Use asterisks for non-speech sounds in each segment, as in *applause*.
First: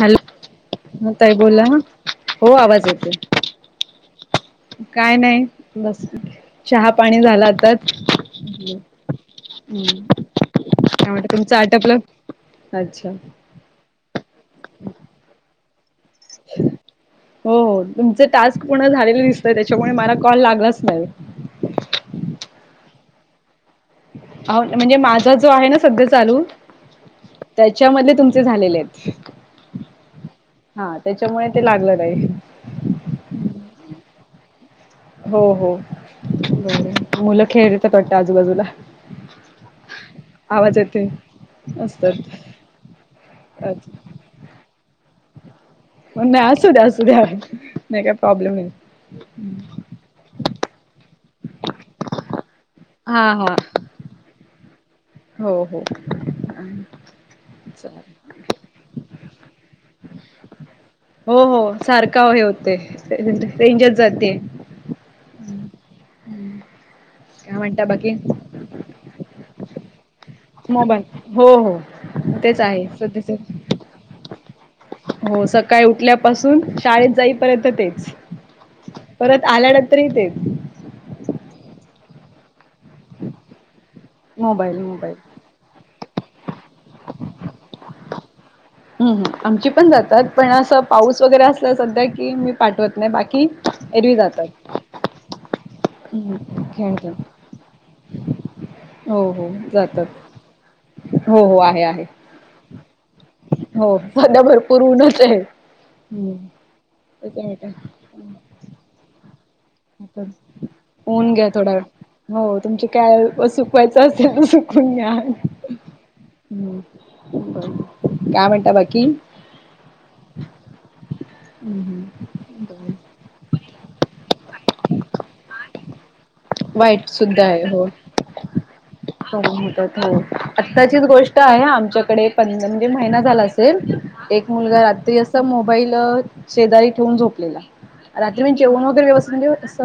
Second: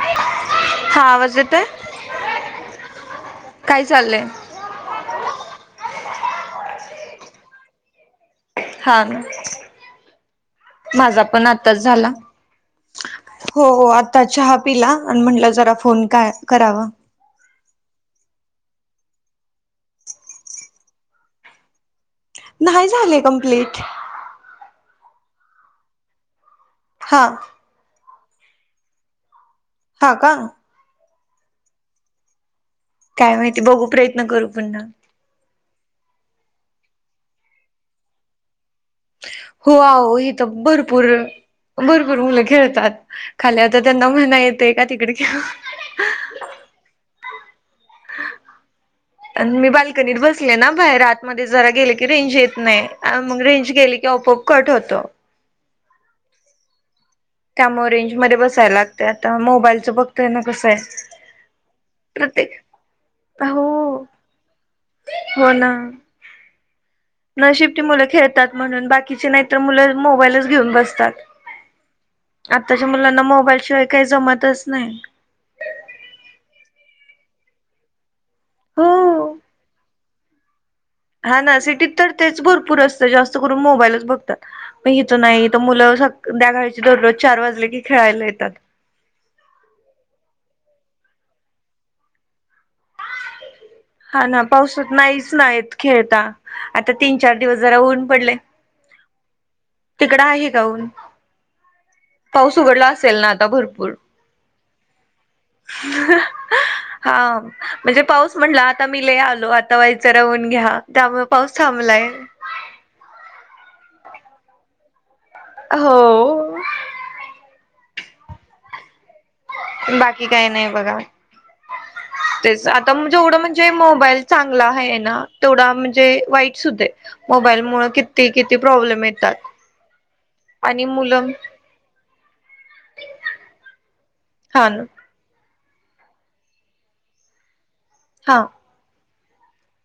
Hello हा ह ताई आवाज येतोय बोला हो आवाज काय चाललंय येतोय काय नाय बसलोय चहापाणी झालं आताच हल हा ना हम्म त्या माझा म्हटलं पण तुमचं आताच आटपलं झाला अच्छा हो हो आत्ता चहा पिला आणि म्हटलं जरा फोन काय करावा हो हो तुमच टास्क पूर्ण झालेले दिसतंय त्याच्यामुळे मला कॉल लागलाच नाही न्हाही झाले कम्प्लिट अ म्हणजे माझा जो आहे ना सध्या चालू हा त्याच्यामधले तुमचे झालेले आहेत हा का हा त्याच्यामुळे ते लागलं नाही काय माहिती बघू प्रयत्न करू पुन्हा हो हो बर मुलं खेळतायत वाटत आजूबाजूला हो आहो हित आवाज येतोय. भरपूर असतात भरपूर मुलं खेळतात खाली आता त्यांना नाही येते का तिकडे घेऊ नाय आसू द्या आसू द्या नाही काय प्रॉब्लेम नाही. न मी बाल्कनीत बसले ना बाहेर आतमध्येध्ये जरा गेले की रेंज येत नाही अ हा मग हा रेंज गेली की ओपोआप कट होतो हो हो त्यामुळे चालेल. रेंजमध्ये बसायला लागत आता मोबाईलचं बघतोय ना कसं हाय हो हो सारखा ह्यो होतय हो रेंजच जाते हो ना काय नशिब ती म्हणता मुलं बाकी? खेळतात म्हणून बाकीचे नाहीतर मुलं मोबाईलच घेऊन मोबाईल बसतात हो हो तेच आहे आताच्या मुलांना सध्याचे मोबाईलशिवाय काही जमतच नाही हो सकाळी उठल्यापासून शाळेत जाईपर्यंत तेच हो. परत आल्यानंतर त्री तेच. हा ना सिटीत तर तेच भरपूर असतं जास्त करून मोबाईलच बघ. मोबाईल प हित मोबाईल नाही हित मुलं संद्याकाळची दररोज चार वाजले की खेळायला येतात. हम्म हम्म आमची पण जातात पण असं पाऊस वगैरे असला सध्या कि मी पाठवत नाही बाकी. एरवी हा ना जातात पावसात नाहीच ना येत खेळता आता खेळत तीन चार दिवस जरा ऊन पडलय. हो हो तिकडं आहे का ऊन जातात हो हो आहे आहे. पाऊस उघडला असेल ना. हो भरपूर सदा भरपूर ऊनच आहे. हम्म हा त्याच्यामुळे काय म्हणजे पाऊस म्हटला आता मी ल आलो आ. तवायच रवून घ्या त्यामुळे पाऊस थांबलाय. तुमचे काय सुकवायचं असेल सुकून घ्या. हो. हम् का म्हनट बाकी. बाकी काही नाही बघा. तेच आता जेवढं म्हणजे मोबाईल चांगला आहे ना तेवढा म्हणजे. वाईट सुधे सुद्धा मोबाईल आहे हो मु किती किती प्रॉब्लेम येतात. करून होतात हो आणि आत्ताचीच मुलं गोष्ट आहे आमच्याकडे प म्हणजे महिना झाला असेल एक हा मुलगा ना रात्री अस. ल शेजारी ठे हा झ. जेवण वगैर व्यवथ म्हणजे असे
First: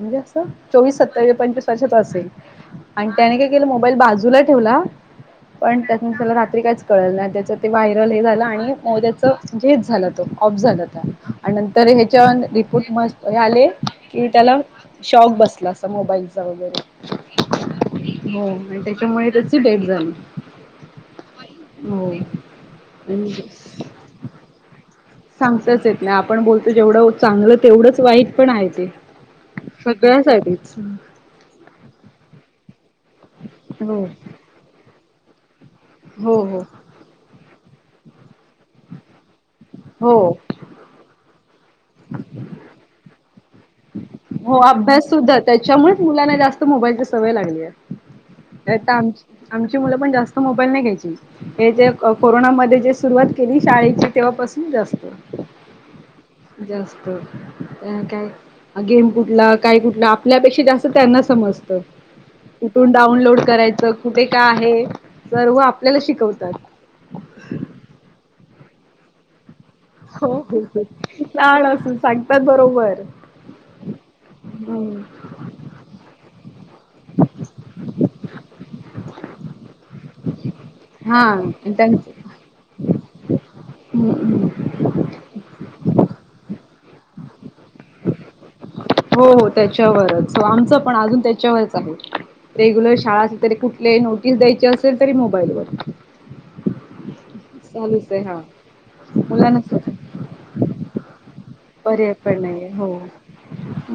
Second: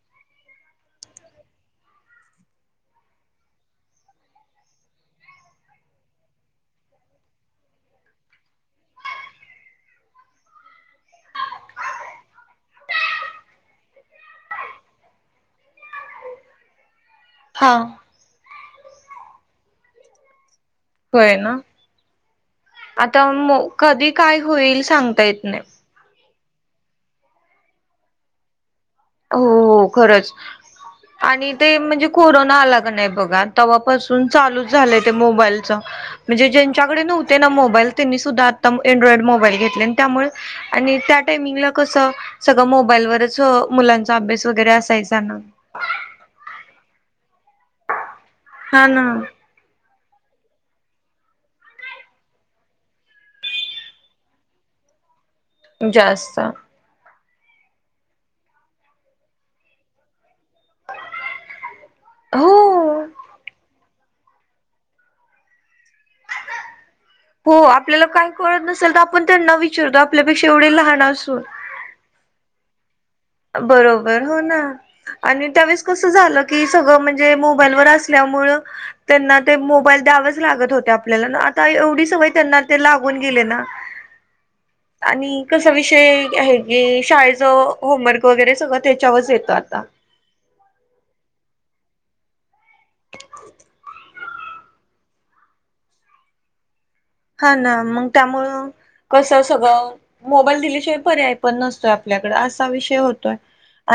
म्हणजे असं चोवीस सत्तर पंचवीस असेल. आणि त्याने काय केलं मोबाईल बाजूला ठेवला. पण त्यातन त्याला रात्री काहीच कळल नाही त्याच ते व्हायरल हे झालं आणि मग त्याच. णजेच झाला तो ऑफ झाला त आणि नंतर ह्याच्या रिपोरी मस्त हे आले. कि त्याला शॉक बसला अस मोबाईलचा वगैरे. हा. हो आणि त्याच्यामुळे त्याच लेट झाल. होय ना आता म कधी काय होईल सांग. सांगताच येत ना आपण बोलतो जेवढं चांगलं तेवढंच वाईट पण आहे ते. हो हो खरच सगळ्यासाठीच आणि ते म्हणजे कोरोना आला. म्ह हो ज. हो हो न ना मोबाईल त्यांनी सुद्धा आ अड्रॉइड मोबाईल घेतले हो त्यामुळे. आणि त्या टाइमिंगला कसं सगळं मोबाईलवरच मुलांचा अभ्यास हो वगैरे अभ्यास असायचा ना. सुद्धा त्याच्यामुळेच मुलांना जास्त मोबाईलची सवय लागली आहे हा आता ना आमची. आमची मुलं पण जास्त मोबाईल नाही घ्यायची. हे जे कोरोनामध्ये जे सुरुवात केली शाळेची तेव्हापासून असत. जास्त. जास्त काय गेम कुठला काय कुठलं. आपल्यापेक्षा जास्त त्यांना समजतं हो कुठून डाउनलोड करायचं. कुठे काय आहे सर्व आपल्याला शिकवतात. हो आपल्याला काही कळत नसेल तर आपण नवी. हो हो लान असून सांगतात बरोबर. बरोबर हो ना. हम्म आणि त्यावेळेस कसं झालं की सगळं म्हणजे मोबाईलवर असल्यामुळ. त्यांना ते मोबाईल द्यावच लागत होत. आपल्याला आता हा त्यांच एवढी सवय त्यांना ते लागून गेले ना. आणि कसा विषय आहे की शाळेचं होमवर्क वगैरे सगळं. हो त्याच्यावरच हो येतं आता. त्याच्यावरच. आमचं पण अजून त्याच्यावरच आहे रेग्युलर शाळा अस तरी कुठले नो. द्यायचे असेल तरी मोबाईलवर. हा ना मग चालूच आहे हा त्यामुं कसं मुलांनाच होत सगळं मोबाईल दिल्याशिवाय पर्या आहे. ण नसतोय पर्याय आपल्याकड पण असा नाहीये हो विषय होतोय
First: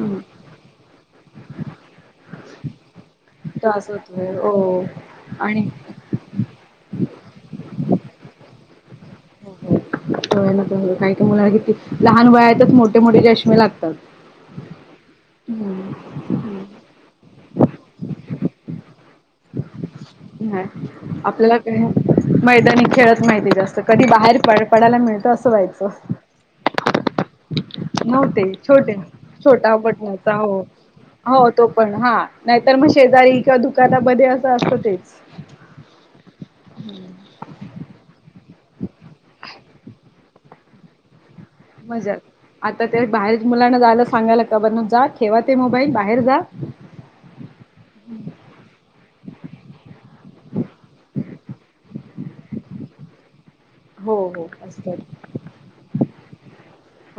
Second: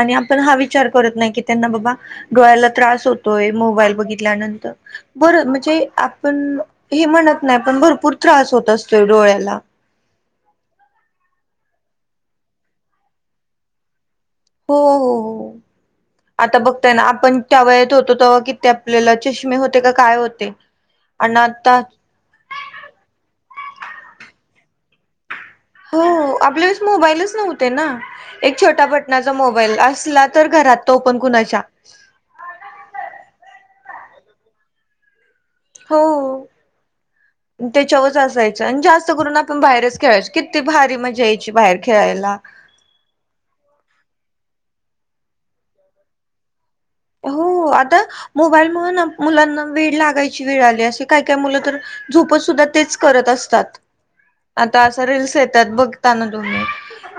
आणि आपण हा. विचार करत नाही की त्यांना बाबा डोळ्याला त्रास होत होय त्रास मोबाईल होतोय बघितल्यानंतर हो बर आणि म्हणजे पण हे म्हणत नाही पण भरपूर त्रास होत असतो डोळ्यांना. काही मुलाला किती लहान वयातच मोठे मोठे चष्मे लागतात. हो हो आता बघताय ना आपण त्या वयात होतो तेव्हा कि ते आपल्याला चष्मे होते का काय होते. ते नाही आण आपल्याला काय आता मैदानी खेळच माहिती नसते कधी बाहेर पर-पडायला मिळतं अस व्हायचं. हो आपल्या वेळेस मोबाईलच नव्ह तेना नव्हते एक छोटा छोटे बटणाचा छोटा मोबाईल असला बटणाचा तर हो घरात तोपण हो कुणाच्या. तो पण हां नाहीतर म शेजारी किंवा दुकानामध्ये असं असतं तेच हो हो *inaudible* तेच्यावरच असायचं अन् जास्त करून आपण बाहेरच खेळायचो किती भारी मज्जा याय ची बाहेर मजाच खेळायला. आता तेच बाहेर मुलांना जायला सांगाय लागतं बर मग जात ठेवा ते मोबाईल बाहेर जा. हो आता मोबाईलमुळं ना मुलांना वेड लागायची वेळ आल्या अशी काय काय मुलं तर झोपत सुुद्धा तेच करत असतात. हो हो आता असतात असं रील्स येत्यात बघता ना तुम्ही.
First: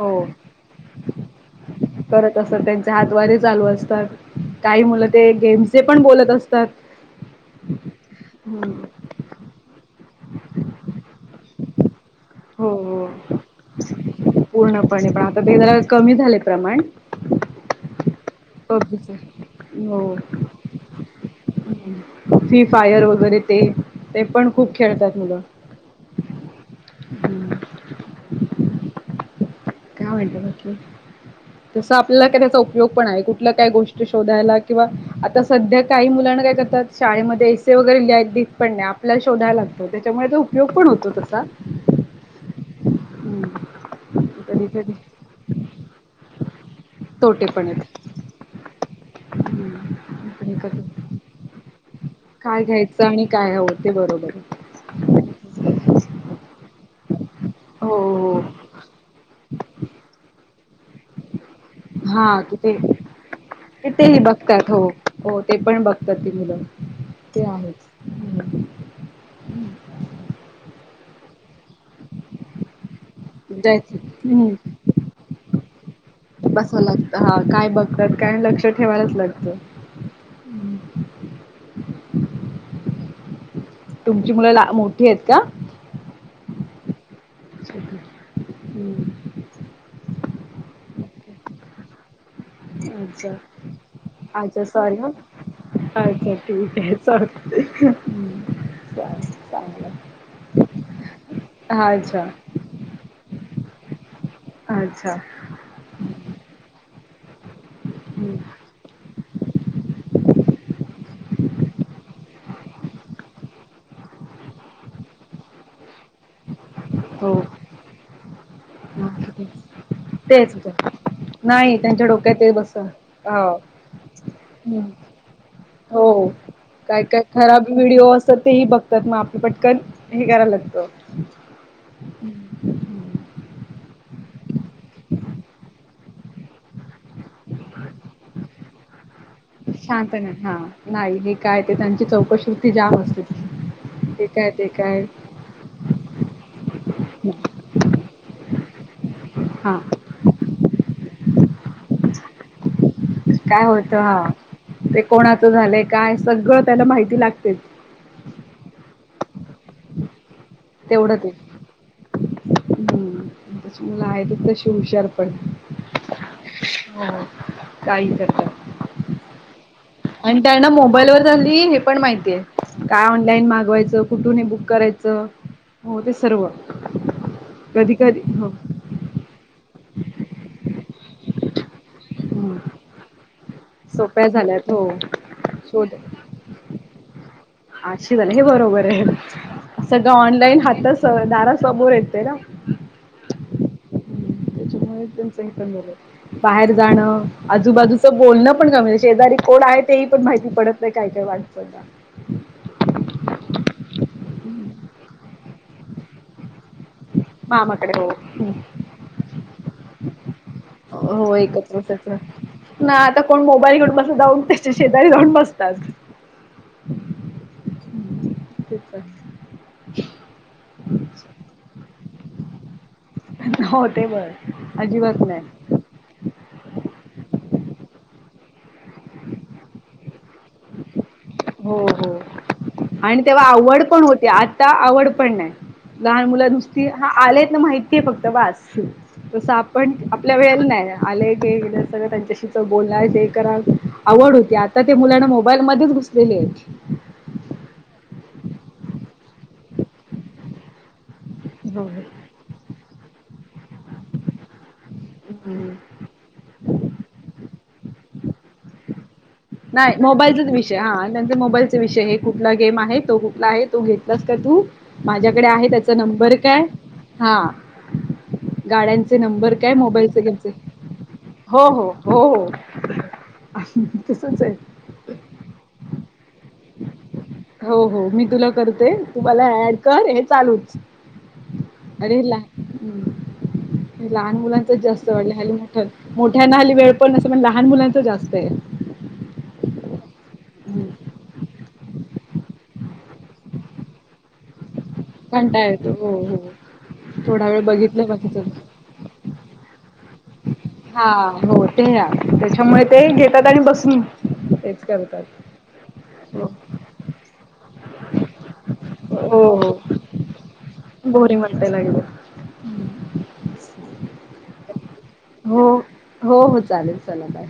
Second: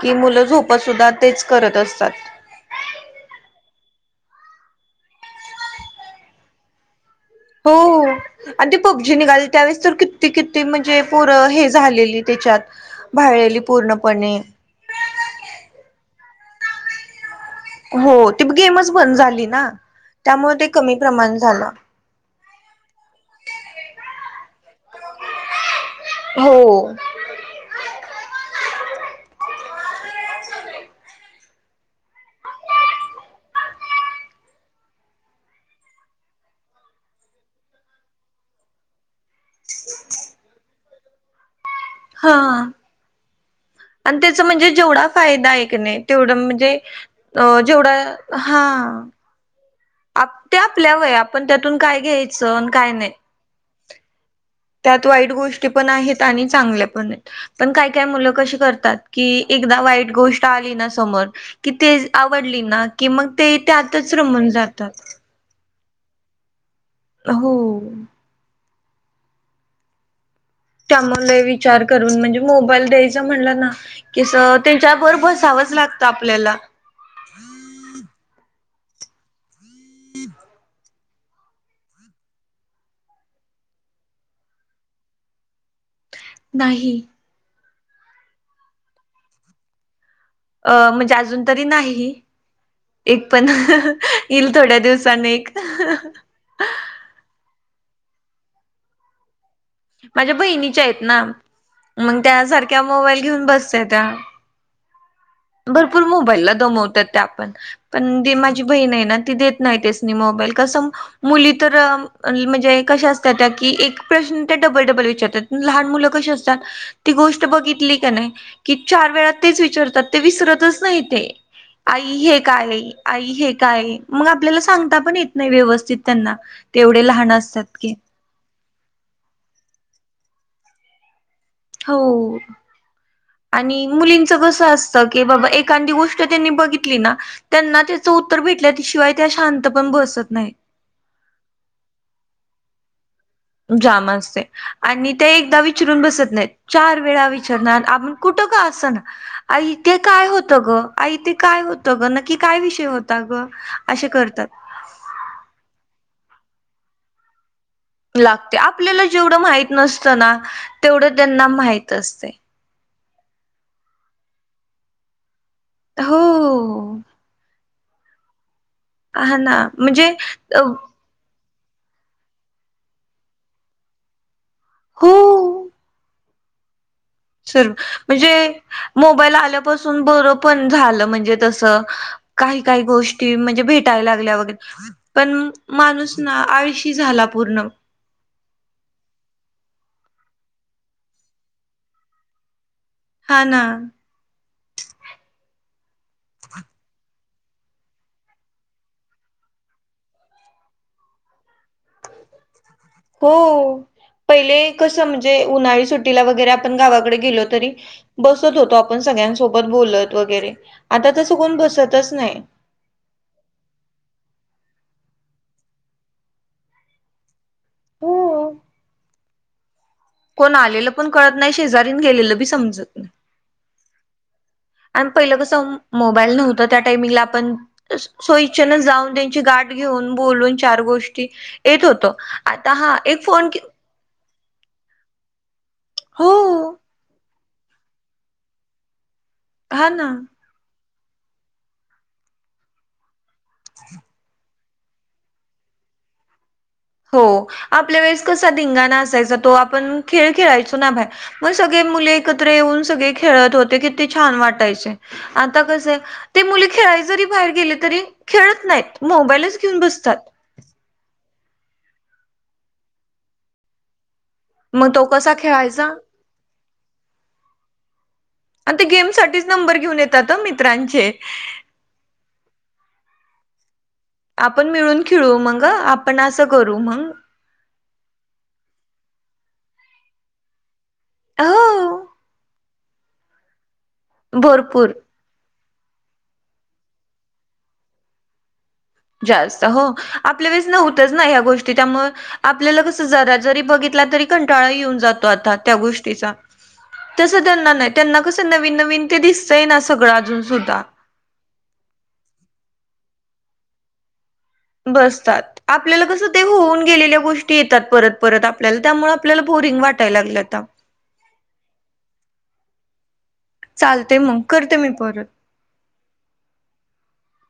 की मुलं झोपत सुद्धा तेच करत असतात. तस त्यांचे हातवारे चालू असतात काही मुलं ते गेमचे पण बोलत असतात. हो हो आन् ते हम्म पब्जी निघालं त्यावेळेस तर किती किती म्हणजे पोरं हे झालेली त्याच्यात. हो हो भाळलेली पूर्णपणे. पूर्णपणे पण आता ते जरा कमी झालंय प्रमाण. हो ते गेमचं पबजीच बंद झाली ना. हो त्यामुळे ते कमी प्रमाण झालं. फ्री फायर वगैरे ते. ते पण खूप खेळतात मुलं. हो. काय म्हणते बाकी *inaudible* जसं आपल्याला काय त्याचा उपयोग पण आहे. कुठलं काय गोष्ट शोधायला किंवा आता सध्या काही मुलांना काय करतात. शाळेमध्ये एसे वगैरे लिहाय दित पण नाय आपल्याल शोधाय लागतो त्याच्यामुळे तो उपयोग पण होतो तसा. हां हं. आणि त्याचं कधी म्हणजे कधी जेवढा फायदा आहे किनाय तेवढं म्हणजे. तोटे अं पण आहेत. जेवढं हां *inaudible* आप ते कधी आपल्यावयात आपण त्यातून काय घ्यायचं अन् काय घ्यायचं नाय. आणि काय होत ते बरोबर त्यात वाईट गोष्टीपण आहेत आणि चांगल्यापणेत. पण काही हो, काय मुलं हो. कशी करतात की एकदा वाईट गोष्ट आलीना समोर, की तेज हां आवडली ते ना कि मग ते कि त्यातच तेही रमून बघतात हो. जातात. हो तेपण बरोबर प्रति मुलं हो. त्यामुळे विचार करून म्हणजे मोबाईल द्यायचा म्हणलं ना. जायचं कस हं. त्यांच्याबरोबर बसावचं लागतं आपल्याला. हा काय बघतात काय लक्ष ठेवायलाचं लागतं. *inaudible* तुमची मुलं ला मोठीयेत का? हं नाही झोपले. हम्म अ म्हणजे अजून तरी नाही. एक अच्छा पण हं हं इल अच्छा थोड्या सॉरी ह दिवसाने एक अहं अच्छा हं. ठीक आहे चालतयं. माझ्या बहिणीच्यायेत ना, मंग अच्छा त्या सारख्या मोबाईल घेऊन बसत्याता. अच्छा. भरपूर मोबाईला दमवतात त्या पण, पण दे हम्म, मा ती बहिण आहे ना ती देत नाही त्यासनी मोबाईल कस मुली तर म्हणजे कशा असतात त्या की एक प्रश्न त्या डबल डबल विचारतात. लहान मुलं कशी असतात ती हो गोष्ट हा, बघितली का नाही की चार वेळा ठीक तेच आहे. विचारतात. ते तेच ते. विसरतच नाही ते नाही त्यांच्या आई डोक्यात हे ते बस काय हो आई हे काय मंग आपल्याला हम्म, सांगता पण येतं नाही व्यवस्थित हो त्यांना काय तेवढे काय लहान खराब की व्हिडिओ असतात तेही बघतात मग आपलं पटकन हे करायला लागतं. हो हम्म. आणि मुलींचं कसं असतं की बाबा एखदी गोष्ट त्यांनी बघितली ना. त्यांना त्याचं उत्तर भेटल्याशिवाय त्या शांत पण बसत नाही. नाही हे काय ते त्यांची चौकशीती जाम असते. जाम ते असते काय ते काय आणि ते एकदा चरून बसत नाही चार वेळा विचारणार आपण कुठं का असना. आई हा ते काय होतं ग आई ते काय होतं ग नक्की काय विषय होत. काय होत हा ते कोणाचं झालंय काय सगळं त्याला माहिती लागते. लागते आपल्याला जेवढं माहित नसतं ना तेवढं त्यांना माहित असते. हम्मं मूल आहेच तशी हुशार पड. हो हो काही करतात. हा ना म्हणजे अ म्हणली हे पण माहित काय ऑनलाईन मागवायचं कुठ हे बुक करायच. हो सर्व सर् कधी कधी म्हणजे हो मोबाईल आल्यापासून बरं पण झालं म्हणजे तसं. काही काही गोष्टी म्हणजे भेटायला सोप्या लागल्या वगैरे. झाल्यात हो पण शोध माणूस ना आळशी झाला पूर्ण. शे झालं हे बरोबर आहे सगळं ऑनलाईन हात दार समोर येते ना. हा ना. *unintelligible* बाहेर जाणं आजूबाजूच बोलणं पण *unintelligible* शेजारीकोण आहे ते पण माहिती पडतं नाही काय काय पजा हो पहिले कसं म्हणजे उन्हाळी सुट टीला वगैरे आपण गावाकडे गेलो तरी मामाकडे बसत होतो आपण सगळ्यांसोबत बोलत वगैरे आता तसं हो कोण एकत्रच बसतच नाही. त्याच ना आता कोण मोबाईल घेऊन बसत जाऊन त्याच्या शेजारी जाऊन बसतात. हो ते आहे. कोण आलेलं पण कळत नाही शेजारीन गेलेलं बी समजत नाही. हो ते बर अजिबात पहिलं नाही. कसं मोबाईल नव्हता त्या टायमिंगला आपण स्वयीच्छेन जाऊन त्यांची गाठ घेऊन बोलून चार गोष्टी हो येत होतो हो. आता हा एक आणि तेव्हा फोन आवड पण होते आता आवड पण नाही लहान हो मुल नुसती हा आले ना माहिती ये फक्त बास तस हा आपण ना आपल्या वेळेला नाही. आलेय सगळं त्यांच्याशी बोलय ते करा आवड होती आ तर ते मुलांना मोबाईलमध्येच घुसलेले आहेत. हो आपल्या वेळेस कसा धंगाणा असायचा तो आपण खेळ खेळायचो ना बाहेर. मग सगळे हो. मुले एकत्र येऊन सगळे खेळत होते किती छान वाटायचे. आता कसं आहे ते मुली खेळाय जरी बाहेर गेले तरी खेळत नाहीत. मोबाईलच घेऊन नाही बसतात मोबाईलचाच विषय हा त्यांचा मोबाईलचा विषय हे कुठला गेम आहे तो कुठला आहे तो घेत. स का तू मग तो कसा माझ्याकडे आहे खेळायचा त्याचा नंबर काय हा. आणि ते गाड्यांचे गेमसाठीच नंबर काय घेऊन मोबाईलचे येतात त्यांचे मित्रांचे हो हो. हो. तसच आहे. आपण मिळून खिळू मग आ. हो हो मी तुला करते तु मला ऍड कर हे चालूच अरे हो लान लहान मुलांच भरपूर जास्त वाढलं ह. मोठ्याना जास्त हो आपल्या वेळेस नव्हतंच ना ह्या गोष्टी त्यामूळ आपल्याला कस जरा जरी बघितला तरी कंटाळा येऊन जातो. आ कंटाळा त्या येतो हो गोष्टीचा हो तस थोडा वेळ त्यांना बघितलं त्यांना बाकीच कस नवीन नवीन ते दिसतय ना सग हा हो ते ना त्याच्यामुळे ते घेतात आणि बसून तेच करतात. बसतात आपल्याला कसं ते हो होऊन गेलेल्या गोष्टी येतात परत परत आपल्याला त्यामुळे आपल्याला बोरिंग वाटायला लागलं आता ह. बोरीग वाटा लागलं. चालते मग करते मी परत हो हो हो चालेल चला बाय.